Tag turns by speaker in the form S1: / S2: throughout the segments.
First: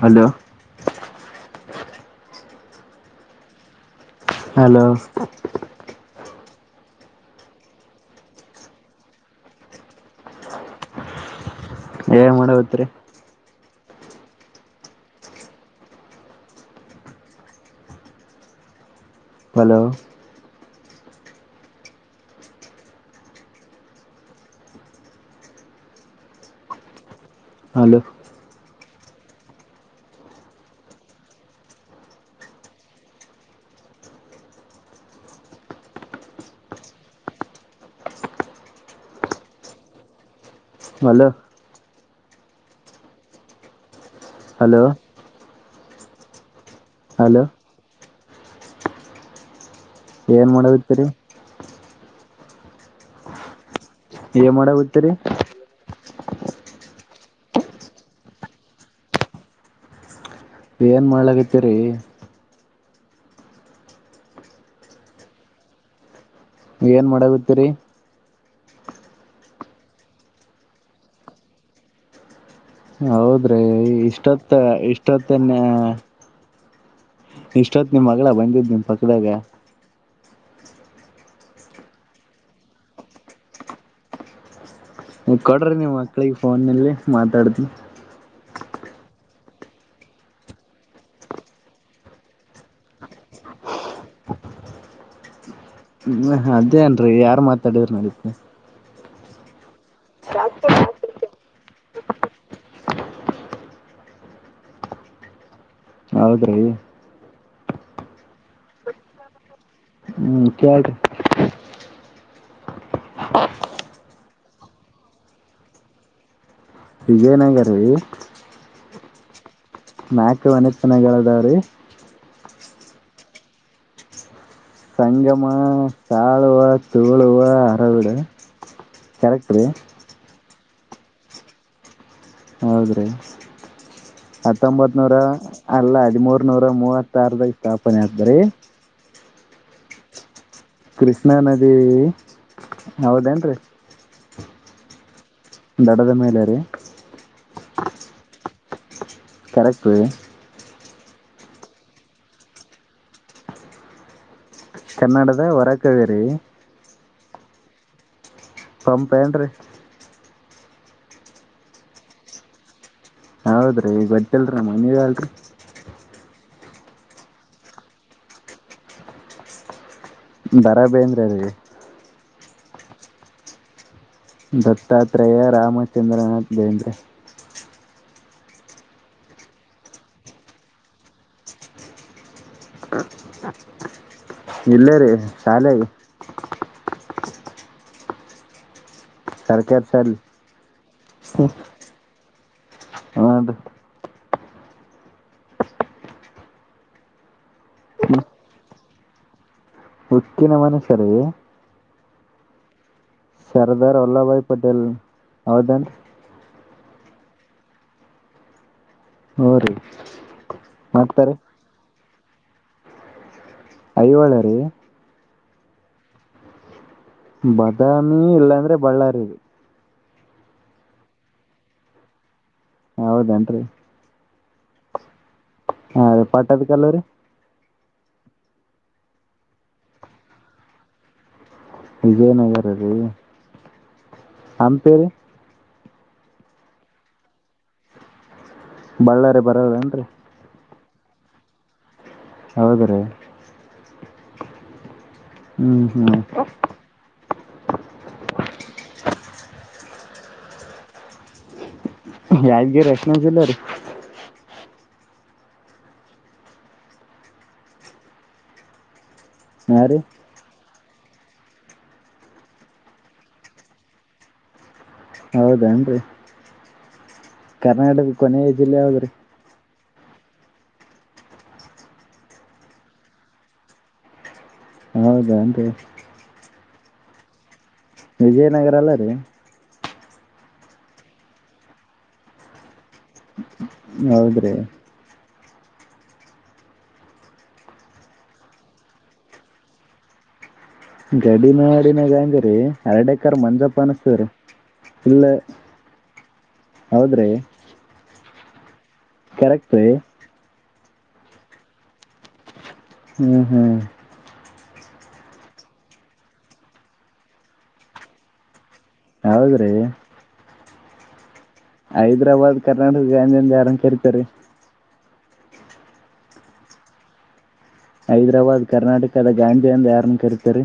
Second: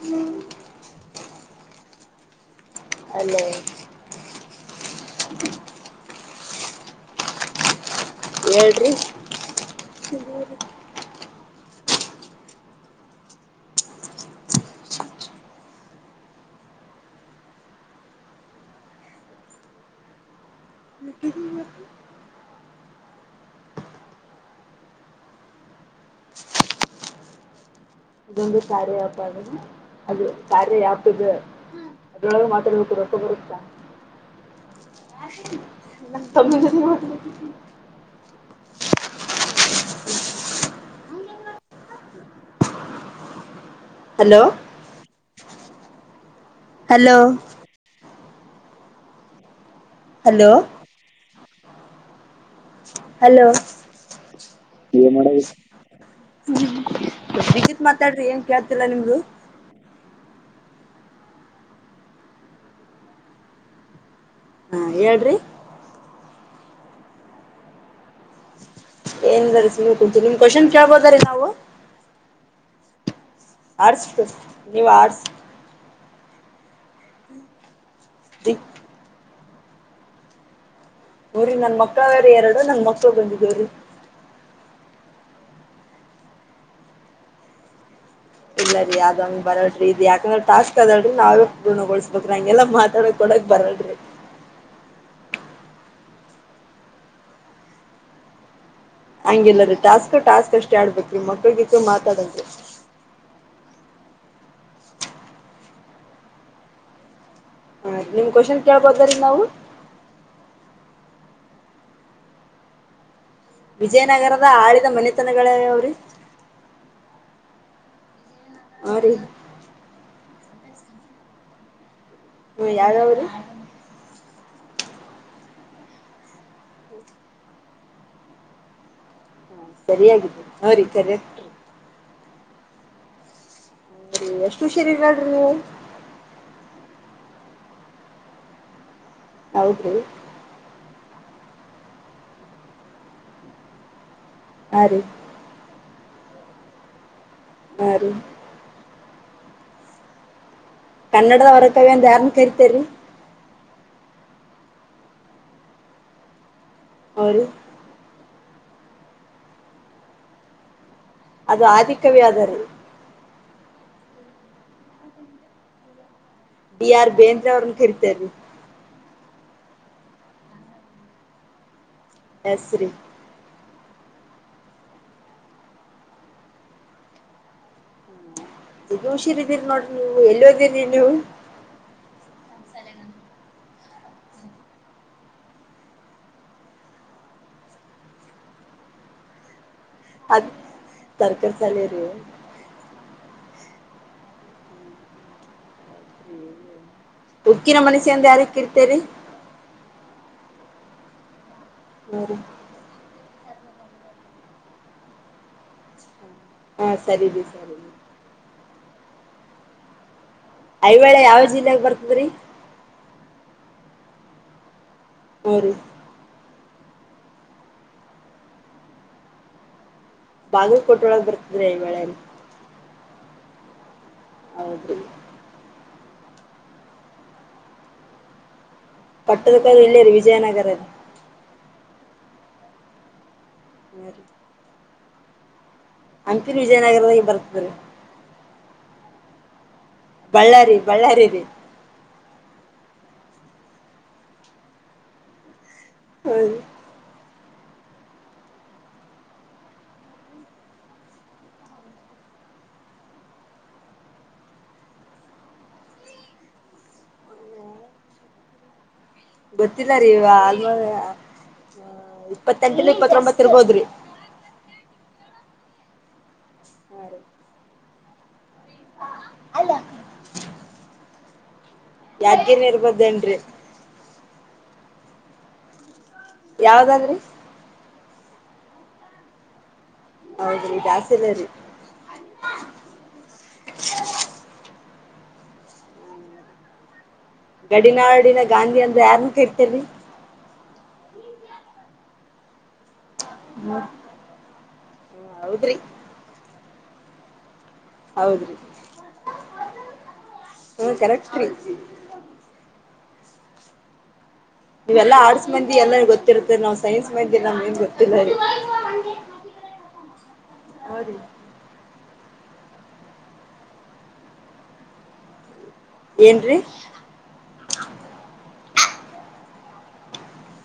S1: Hello
S2: ಅಲ್ಲೊ
S1: hello
S2: ಎಳ್ರಿ
S1: ಏ ಮಾಡಬತ್ರಿ ಹಲೋ ಹಲ
S2: ಇದೊಂದು ಕಾರೆ ಆಪ್ ಅ ಅದು ಕಾರೆ ಆಪ್ ಇದು ಅದಳರು ಮಾತ್ರಬೇಕ ರೊಸಗತ ತಮ್ಮ
S1: ಹಲೋ ಹಲೋ
S2: ಹಲೋ
S1: ಏನ್
S2: ಹಲೋ
S1: ಮಾಡದತರಿ
S2: ಹಲೋ
S1: ಏ ಮಾಡ ಹತರಿ
S2: ಹ ನಿಗಿತ್ ಮಾತಾಡ್ರಿ ಏನ್ ಕೇಳ್ತಿಲ್ಲಾ ನಿಮ್ದು
S1: ಏನ್ ಮಾಡ್ಲಗತಿೇರಿ
S2: ಹಾ ಹೇಳ್ರಿ
S1: ಏನ್ ಮಾಡ ಬಿತ್ತೀರಿ
S2: ಏನ್ಂದಾರ ಸ ಕುಂಂತ ನಿಮ್ ಕ್ವಷನ್ ಕೇಳ್ಬದ ರೀ ನಾವು
S1: ಹೌದ್ರಿ
S2: ಆರ್ಟ್ಸ್
S1: ಇಷ್ಟೊತ್ತ
S2: ನೀವ್ ಆರ್ಟ್ಸ್
S1: ಇಷ್ಟೊತ್ತ ಇಷ್ಟೊತ್ ನಿಮ್ ಮಗಳ ಬಂದಿದ್ ನಿಮ್ ಪಕ್ಕದಾಗ
S2: ಹಊರ ನನ್ ಮಕ್ಳ್ರ ಎರಡು ನನ್ ಮಕ್ಳ ಬಂದಿದ್ದವ್ರಿ
S1: ಕೊಡ್ರಿ ನೀವು್ ಮಕ್ಳಿಗೆ ಫೋನ್ಲ್ಲಿ ಮಾತಾಡ್ತಿವಿ.
S2: ಇಲ್ಲರೀ ಅ ಆದಂಗ ಬರಡ್ರಿ ಇದು ಯಾಕಂದ್ರೆ ಟಾಸ್ಕ್ ಅದಾವಡ್ರ ನಾವೇ ಗುಣಗೊಳಸ್ಬೇಕಕ್ ಹಂಗೆಲ್ಲ ಮಾತಾಡಕ್ ಕೊಡಕ್ ಬರಡರಿ
S1: [unintelligible] ಹ್ಮ್ ಅದೇ ನ್ರಿ ಯಾರ್ ಮಾತಾಡಿದ್ರಿ ನಡಕ್ಕೆ
S2: ಹಂಗಗೆಿಲ್ಲ ರೀ ಟಾಸ್ಕ್ ಟಾಸ್ಕ್ ಅಷ್ಟೇ ಆಡ್ಬೇಕ್ರಿ ಮಕ್ಳಗಿತ್ತು ಮಾತಾಡದ
S1: ಹೌದ್ರೀ
S2: ಹ ನಿಮ್ ಕ್ವನ್ ಕೇಳ್ಬೋದ ರೀ ನಾವು
S1: ಹ್ಮ್ ಕೇಲ್ ರೀ
S2: ವಿಜಯನಗರದ ಆಡಿದ ಮನೆತನಗಳೇ ಅವ್ರಿ
S1: ಈಜಯನಗರೀ
S2: ಆ ರೀ
S1: ನಾಲ್ಕು ವನೆತನಗಳದಾವ ರೀ
S2: ಹ ಯ್ದಾವರು
S1: ಸಂಗಮ ತಾಳುವ ತೋಳುವ ಅರವಿಡು ಕರೆಕ್ಟ್ ರೀ
S2: ಸರಿಯಿದ್ದ ನ ರೀ ಸರಿ
S1: ಹೌದ್ರೀ
S2: ರೀ ಎಷ್ಟು
S1: ಹತ್ತೊಂಬತ್ ನೂರ
S2: ಹುಷಾರಿರಲ್ರಿ ನೀವು
S1: ಅಲ್ಲ ಹದಿಮೂರ್ ನೂರ ಮೂವತ್ತು ವಿತಾರದ ಸ್ಥಾಪನೆ ಆದರೆ
S2: ಹೌದು
S1: ಕೃಷ್ಣಾ ನದಿ ಹೌದೇನ್ರೀ
S2: ಆ ರೀ
S1: ದಡದ ಮೇಲ ರ
S2: ಹ್ಮ
S1: ಕರಕ್ಪ
S2: ಕನ್ನಡದ ವರಕವೆಂತ ಯಾರು ಕರಿತರಿ
S1: ಕನ್ನಡದ ಹೊರಕವೇರಿ
S2: ಹರು
S1: ಪಂಪ ಏನ್್ರೀ
S2: ಅದು ಆಧಿ ಕವಿ ಆದರೆ
S1: ಹೌದ್ರೀ ಈ ಗೊತೀಲ್ರೀ ಮನ ಅಲ್ರರಿ
S2: ಆರ್ ಬೇಂದ್ರ ಅವ್ರನ್ನ ಕರಿತ
S1: ಬಾರಾ ಬೇಂದ್ರ ರಿ
S2: ಬಸರಿ
S1: ದತ್ತಾತ್ರೇಯ ರಾಮಚಂದ್ರನಾಥ್ ಬೇಂದ್ರೆ.
S2: ಗ ಹುಷಿರಿದ್ದೀರಿ ನೋಡ್ರಿ ನೀವು ಎಲ್ಲಿ ಹದಿರಿ ನೀ
S1: ಇಲ್ಲ ರೀ ಶಾಲ ಸಾರಕೆ
S2: ಅದ ತರಕಾರಿ ಸಲಿರಿ
S1: ಹ್ಞೂ
S2: ಉಕ್ಕಿನ ಮನುಷ್ಯ ಎಂದ ಯಾರಗಿ ಕರೀತಾರ್ರಿ
S1: ಉಕ್ಕಿನ ಮನುಷ್ಯರಿ
S2: ಹರಿ
S1: ಸರ್ದಾರ್ ವಲ್ಲಭ ಭಾಯ್ ಪಟೇಲ್ ಹೌದೇನರಿ
S2: ಹಾ ಸರಿ ಬಿ ಸರಿ
S1: ಹೂ ರೀ
S2: ಐಹೋಳೆ
S1: ಮತ್ತೆ ರೀ
S2: ಯಾವ ಜಿಲ್ಲೆಗ ಬರ್ತದ್ರಿ
S1: ಐಹೋಳೆ ರೀ
S2: [unintelligible]
S1: ಬಾದಾಮಿ ಇಲ್ಲಾಂದ್ರೆ ಬಳ್ಳಾರಿ
S2: ಬಾಗಕೊಟೆಒಳಗ್ ಬರ್ತಿದ್ರಿ ಐಹೊಳೆ
S1: ಹೌದೇನ್ರಿ
S2: ಹೌದರೀ
S1: ಹಾ ಅದೇ ಪಟ್ಟದಕ್ಕಲ್ಲುರಿ
S2: ಪಟ್ಟದಕ ಇಲ್ಲೇ ರಿ ವಿಜಯನಗರಿ
S1: ವಿಜಯನಗರ ರೀ
S2: ರಿ
S1: [unintelligible]
S2: ಹಂಪಿನ್ ವಿಜಯನಗರದಾಗ ಬರ್ತದ್ರ ರೀ
S1: ಬಳ್ಳಾರಿ ಬರಲ್ಲೇನ್ರಿ
S2: ಬಳ್ಳಾರಿ ಬಳ್ಳಾರಿ ರೀ
S1: ಹೌದ್ರೀ ಹ್ಮ್ ಹ್ಮ್
S2: ಹ್ಞೂ ರೀ
S1: [unintelligible] ಯಾದಗಿರಿ ಎಷ್ಟನೇ ಜಿಲ್ಲಾರಿ
S2: ಗೊತ್ತಿಲ್ಲ ರೀ ಅಲ್ ಇಪ್ಪತ್ತೆಂಟ ಇಪ್ಪತ್ತೊಂಬತ್ತ ಇರಬಹುದರೀ
S1: ಹೌದೇನ್ರಿ
S2: ರೀ
S1: ಕರ್ನಾಟದ ಕೊನೆಯ ಜಿಲ್ಲೆ ಯಾವದ್ರಿ
S2: ಯಾದಗಿರಿ ಇರಬಹುದು ಎಂನ್ರಿ
S1: ಹೌದಾನ್ ರೀ
S2: ಯಾವ್ದಾದ್ರಿ
S1: ವಿಜಯನಗರ ಅಲ್ಲ ರೀ
S2: ಹೌದ್ರಿ ದ್ಯಾಸಲರಿ
S1: ಹೌದ್ರಿ
S2: ಗಡಿನಾಡಿನ ಗಾಂಧಿ ಅಂದ್ರ ಯಾರ್ನ್ ಕರಿತಾರಿ
S1: ಗಡಿನಾಡಿನ ಗಾಂಧಿ ರಿ ಎರಡೆ ರ್ ಮಂಜಪ್ಪ ಅನ್ಸ್ತಾರ ಇಲ್ಲ
S2: ಹ್ಮ್ ಹೌದ್ರಿ
S1: ಹೌದ್ರಿ
S2: ಹೌದ್ರೀ
S1: ಗ್ತದೆ [unintelligible]
S2: ಹ್ಮ ಕರೆಕ್ಟರಿ
S1: ಹ್ಮ್ ಹ್ಮ್
S2: ನೀವೆಲ್ಲಾ ಆರ್ಟ್ಸ್ ಮಂದಿ ಎಲ್ಲ ಗೊತ್ತಿರ್ತ್ತರಿ ನಾವ್ ಸೈನ್ಸ್ ಮಂದಿ ಎಲ್ಲ ಮನ್ಸ್ ಗೊತ್ತರರಿ
S1: ಹೌದ್ರಿ
S2: ಹೌದೀ
S1: ಹೈದ್ರಾಬಾದ್ ಕರ್ನಾಟಕ ಗಾಂಧಿಯ ಅಂದ ಆರಂ ಕರತಾರೆ
S2: ಏನ್ದ್ರಿ
S1: ಹೈದ್ರಾಬಾದ್ ಕರ್ನಾಟಕದ ಗಾಂಧಿ ಅಂದ ಯಾರನ್ನ ಕರಿತಾರೆ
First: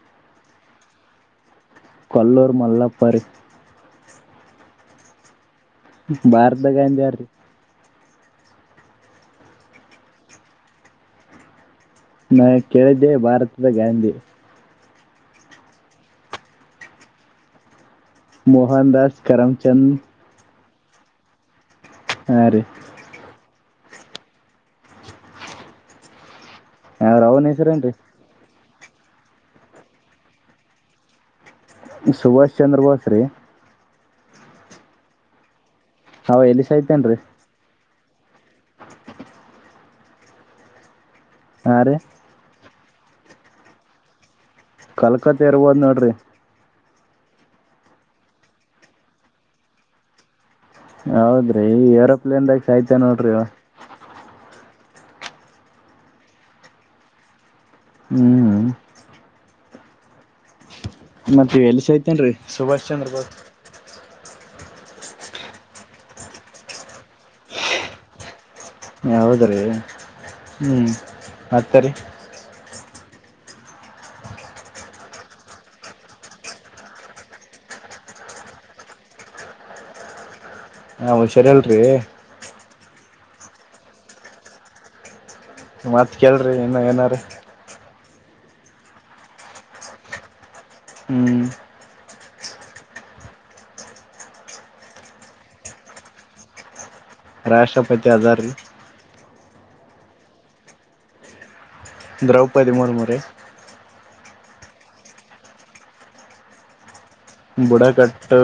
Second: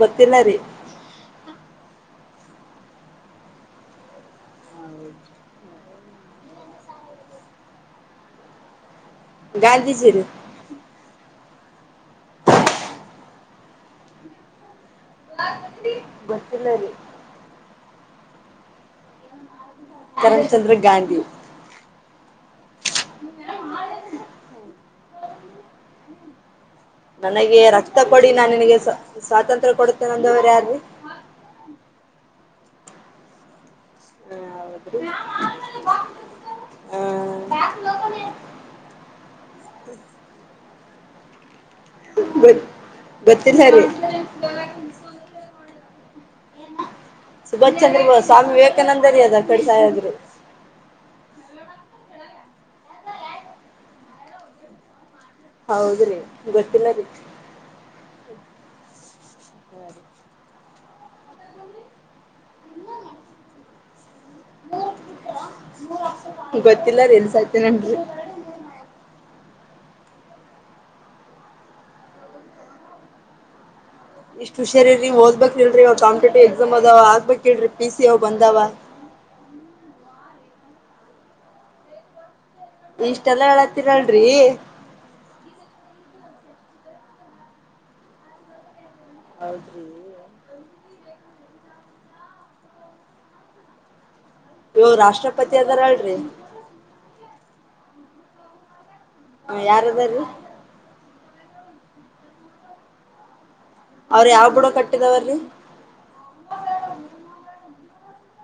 S2: ಗೊತ್ತಿಲ್ಲ ರೀ
S1: ಕೊಲ್ಲೂರು ಮಲ್ಲಪ್ಪರಿ ಭಾರದ ಗಾಂಧಿ ಯಾರ್ರೀ
S2: ಗಾಂಧೀಜಿರಿ
S1: ನಾ ಕೇಳಿದ್ದೆ ಭಾರತದ ಗಾಂಧಿ
S2: ಗೊತ್ತಿಲ್ಲಾರಿ
S1: ಮೋಹನ್ ದಾಸ್ ಕರಾಮಚಂದ್
S2: ಚಂದ್ರ ಗಾಂಧಿ
S1: ಆ ರಿ ಅವ್ರ ಅವನ್
S2: ನನಗೆ
S1: ಹೆಸರೇನ್ರಿ
S2: ರಕ್ತ ಕೊಡಿ ನಾ ನಿನಗೆ ಸ್ವಾತಂತ್ರ್ಯ ಕೊಡುತ್ತೇನೆಂದವ್ರ ಯಾರಿ
S1: ಸುಭಾಷ್ ಚಂದ್ರ ಬೋಸ್ ರೀ
S2: ಹಾ ಹೌದ್ರಿ [inaudible]
S1: ಹ ಎಲ್ಲಿಸಾಯತೆೇನ್
S2: ಹ [unintelligible]
S1: ಹಾ ರೀ
S2: ಗೋತ್ತಿಲ್ಲ ಸರಿ
S1: ಕಲ್ಕತ್ತೆ ಇರ್ಬಹುದ್ ನೋಡ್ರಿ
S2: ಸುಭಾಷ್ ಚಂದ್ರ ಬೋಸ್ ಸ್ವಾಮಿ ವಿವೇಕಾನಂದರಿಗೆ ಅದ ಕಡಿತಾಯದ್ರು
S1: ಹೌದ್ರಿ ಈ ಏರೋಪ್ಲೇನ್ದಾಗ ಸಾಯ್ತ ನೋಡ್ರಿ
S2: ಹೌದ್ರೀ ಗೊತ್ತಿಲ್ಲ ಬಿಡ್ರಿ
S1: ಹ್ಮ್
S2: ಸ್ಮರಿ [unintelligible]
S1: ಮತ್ತ ಎಲ್ಸತೇನ್ರಿ ಸುಭಾಷ್ ಚಂದ್ರ ಬೋಸ್
S2: ಗೊತ್ತಿಲ್ಲ ರಿ ಸಾಯ್ತಾದ್ರಿ
S1: ಹೌದ್ರಿ ಹ್ಮ್ ಮತ್ತರಿ
S2: ಇಷ್ಟ್ ಹುಷಾರಿ ನೀ್ ಓದ್ಬೇಕಕ್ ಇಲ್ರಿ್ ಕಾಂಪಟೇಟಿವ್ ಎಕ್ಸಾಮ್ ಅದವ ಆಗ್ಬಬೇಕಕ್ ಇಲ್ರರಿ ಪಿ ಸಿ ಅವ್ ಬಂದಾವ
S1: [unintelligible] ಹಾ ಹುಷಾ ರ್ ಇಲ್ರಿ
S2: ಇಷ್ಟೆಲ್ಲ ಹೇಳತ್ತೀರಲ್ರಿ
S1: ಮತ್ತ್ ಕೇಳರಿಿ ಇನ್ನು ಏನಾರೀ
S2: ಹೌದ್ರಿ
S1: ಹ್ಮ್
S2: ಇವು ರಾಷ್ಟ್ರಪತಿ ಅದಾರ ಅಲ್ರಿ
S1: ರಾಷ್ಟ್ರಪತಿ ಅದಾರ್ ರಿ
S2: ಹ ಯಾರದರೀ
S1: ದ್ರೌಪದಿ ಮುರ್ಮು ರ
S2: ಅವ್ರ ಯಾವ್ ಬಿುಡ ಕಟ್ಟಿದಾವರೀ
S1: ಬುಡಕಟ್ಟು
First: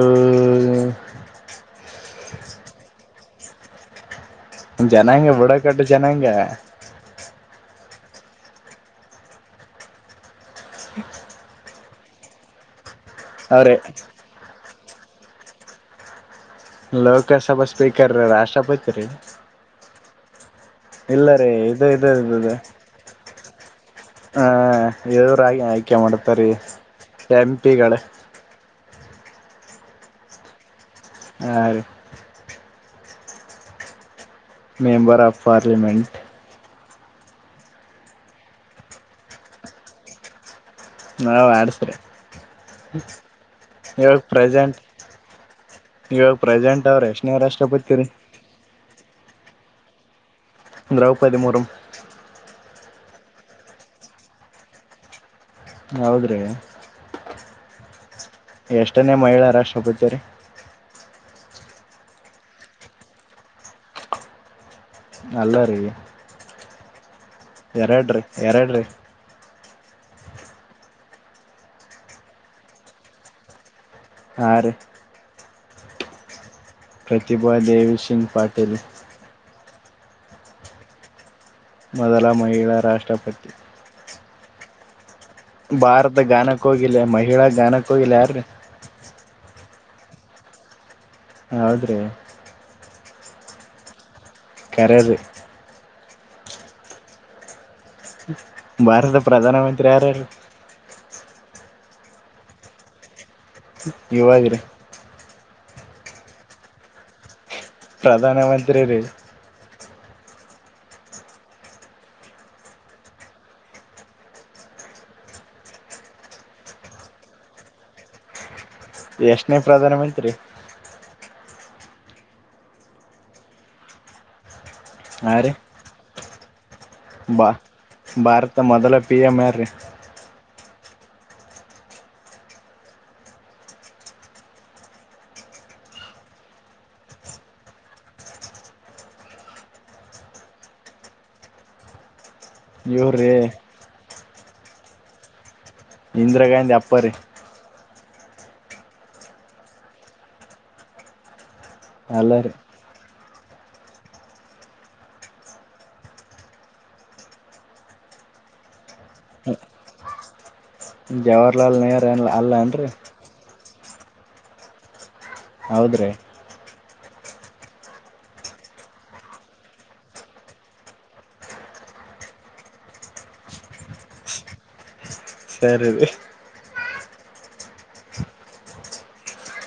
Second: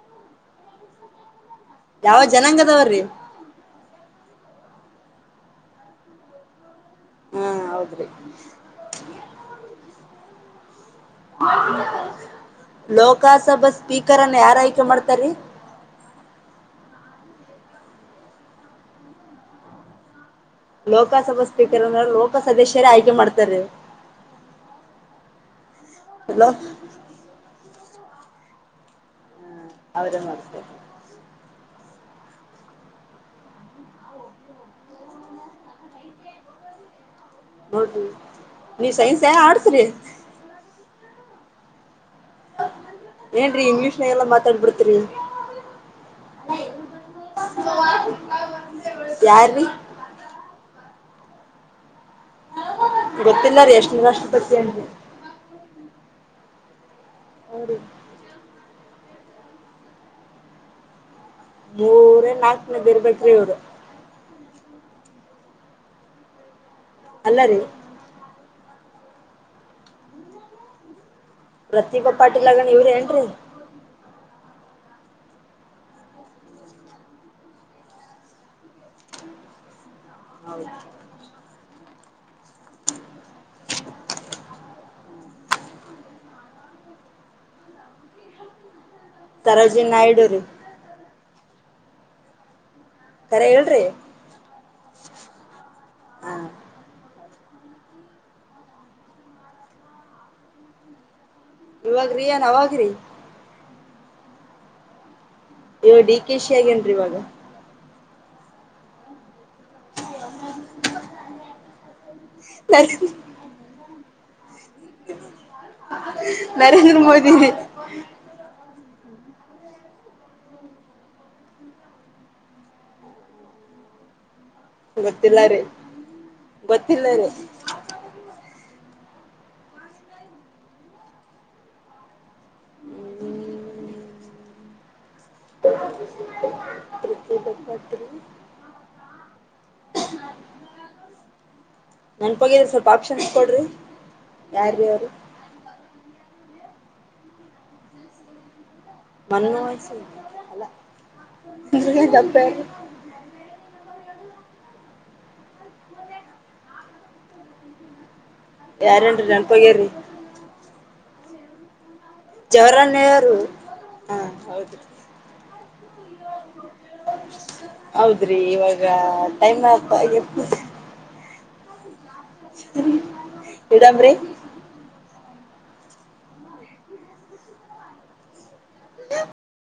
S2: ಯಾವ ಜನಾಂಗದವ್ರೀ
S1: ಜನಾಂಗ ಬುಡಕಟ್ಟು ಜನಾಂಗ
S2: ಹ್ಮ ಹೌದ್ರಿ ಲೋಕಸಭಾ
S1: ಅವ್ರೇ
S2: ಸ್ಪೀಕರನ್ನ ಯಾರ್ತ ಷ್ಟ ಮಾಡ್ತಾರೀ
S1: ಲೋಕಸಭಾ ಸ್ಪೀಕರ್ ರ ರಾಷ್ಟ್ರಪತಿ ರೀ ಇಲ್ಲ
S2: ಲೋಕಸಭಾ
S1: ರೀ
S2: ಸ್ಪೀಕರ್
S1: ಇದು
S2: ನ
S1: ಇದು
S2: ಲೋಕಸದಸ್ಯರೇ ಆಯ್ಕೆ ಮಾಡ್ತಾರ.
S1: ಹಾ ಇವರಾಗಿ ಆಯ್ಕೆ ಮಾಡ್ತಾರೀ
S2: ಹಲೋ
S1: ಎಂಪಿಗಳ
S2: ಹೌದ ನ
S1: ಹ ರಿ. Member of parliament.
S2: ನೋಡಿ ನೀ ಸೈನ್ಸ್ ಎ ಆರ್ಟ್ಸ್ ರಿ
S1: ನಾವ್ ಆಡಸ್ರಿ
S2: ಏನ್ರೀ
S1: ಇವಳ್
S2: ಇಂಗ್ಲೀಷ್ನಾಗೆಲ್ಲ
S1: ಪ್ರಸೆಂಟ್
S2: ಮಾತಾಡ್ಬಿಡ್ತೀರಿ
S1: ಇವಾಗ ಪ್ರಜೇಂಟ್ ಅವ್ರ ಎಷ್ಟನೇ ರಾಷ್ಟ್ರಪತಿರಿ.
S2: ಯಾರಿ
S1: ದ್ರೌಪದಿ ಮುರ್
S2: ಗೊತ್ತಿಲ್ಲ ರೀ ಎಷ್ಟನೇ ರಾಷ್ಟಪತಿ ಅ
S1: ಹೌದ್ರಿ.
S2: ಹುರಿ.
S1: ಎಷ್ಟನೇ ಮಹಿಳಾ ರಾಷ್ಟಪತಿರಿ.
S2: ಮೂರ ಏನ್ ನಾಲ್ಕನೇದ ಇರ್ಬೇಕರಿ ಇವಾಗ
S1: ಅಲ್ಲ ರೀ
S2: ಅಲ್ಲ ರೀ
S1: ಎರಡ್ರಿ ಎರಡ್ರೀ
S2: ಪ್ರತಿಭಾ ಪಾಟೀಲ ಅಗಣ ಇವ್ರ ಏನ್ರೀ.
S1: ಹರಿ. ಪ್ರತಿಭಾ ದೇವಿ ಸಿಂಗ್ ಪಾಟೀಲ್.
S2: [inaudible]
S1: ಮೊದಲ ಮಹಿಳಾ ರಾಷ್ಟ್ರಪತಿ. ಭಾರದ ಗಾನ ಕೋಗಿಲೆ ಮಹಿಳಾ ಗಾನಕೋಗಿ ಲೇ ಯಾರೀ
S2: ತರೋಜಿನ್ ನಾಯಡುೂ ರೀ.
S1: ಹೌದ್ರಿ.
S2: ತರೆ ಹೇಳ್ರಿ.
S1: ಕರೆರಿ.
S2: ಹ
S1: ಭಾರತದ ಪ್ರಧಾನ ಮಂತ್ರಿ ಯಾರ
S2: ಇವಾಗ್ರೇನ ಅವಾಗ್ರಿ
S1: ಇವಗ್ರಿ
S2: ಈ ಡಿ ಕೆ ಶ ಆಗೇನ್ರಿ ಇವಾಗ
S1: ಪ್ರಧಾನ ಮಂತ್ರಿ ರೀ.
S2: ನ [inaudible] ನರೇದ್ರ ಮೋದಿ.
S1: ಎಷ್ಟನೇ ಪ್ರಧಾನ ಮಂತ್ರಿ.
S2: ಗೊತ್ತಿಲ್ಲ ರೀ. ಗೊತ್ತಿಲ್ಲ ರೀ
S1: ಬಾ ಭಾರತ ಮೊದಲ ಪಿ ಎಂ ಯಾರಿ [inaudible]
S2: ನ ಹೋಗ ಸ್ವಲ್ಪ ಆಪ್ಷನ್ ಇ
S1: ಇವ್ರೀ
S2: ಕೊಡ್ರಿ ಯಾರ ರೀ ಅವ್ರ
S1: ಇಂದರ ಗಾಂಧಿ ಅಪ್ಪಾರಿ. ಅಲ್ಲ ರೀ
S2: [unintelligible] ಯಾರ ಹೇಳ್ರಿ ನೆನ್ಪೋಗ್ಯಿ
S1: ಜವಾಹರ್ಲಾಲ್ ನೆಹ
S2: ಜವಾರ ನೆಹರು ಹ ಹೌದ್ರಿ.
S1: ಹೌದ್ರಿ.
S2: ಹೌದ್ರಿ ಇವಾಗ ಟೈಮ್ ಪಾ ಆ ಇಡಂಬ್ರಿ
S1: ಸರಿರಿ.
S2: [inaudible]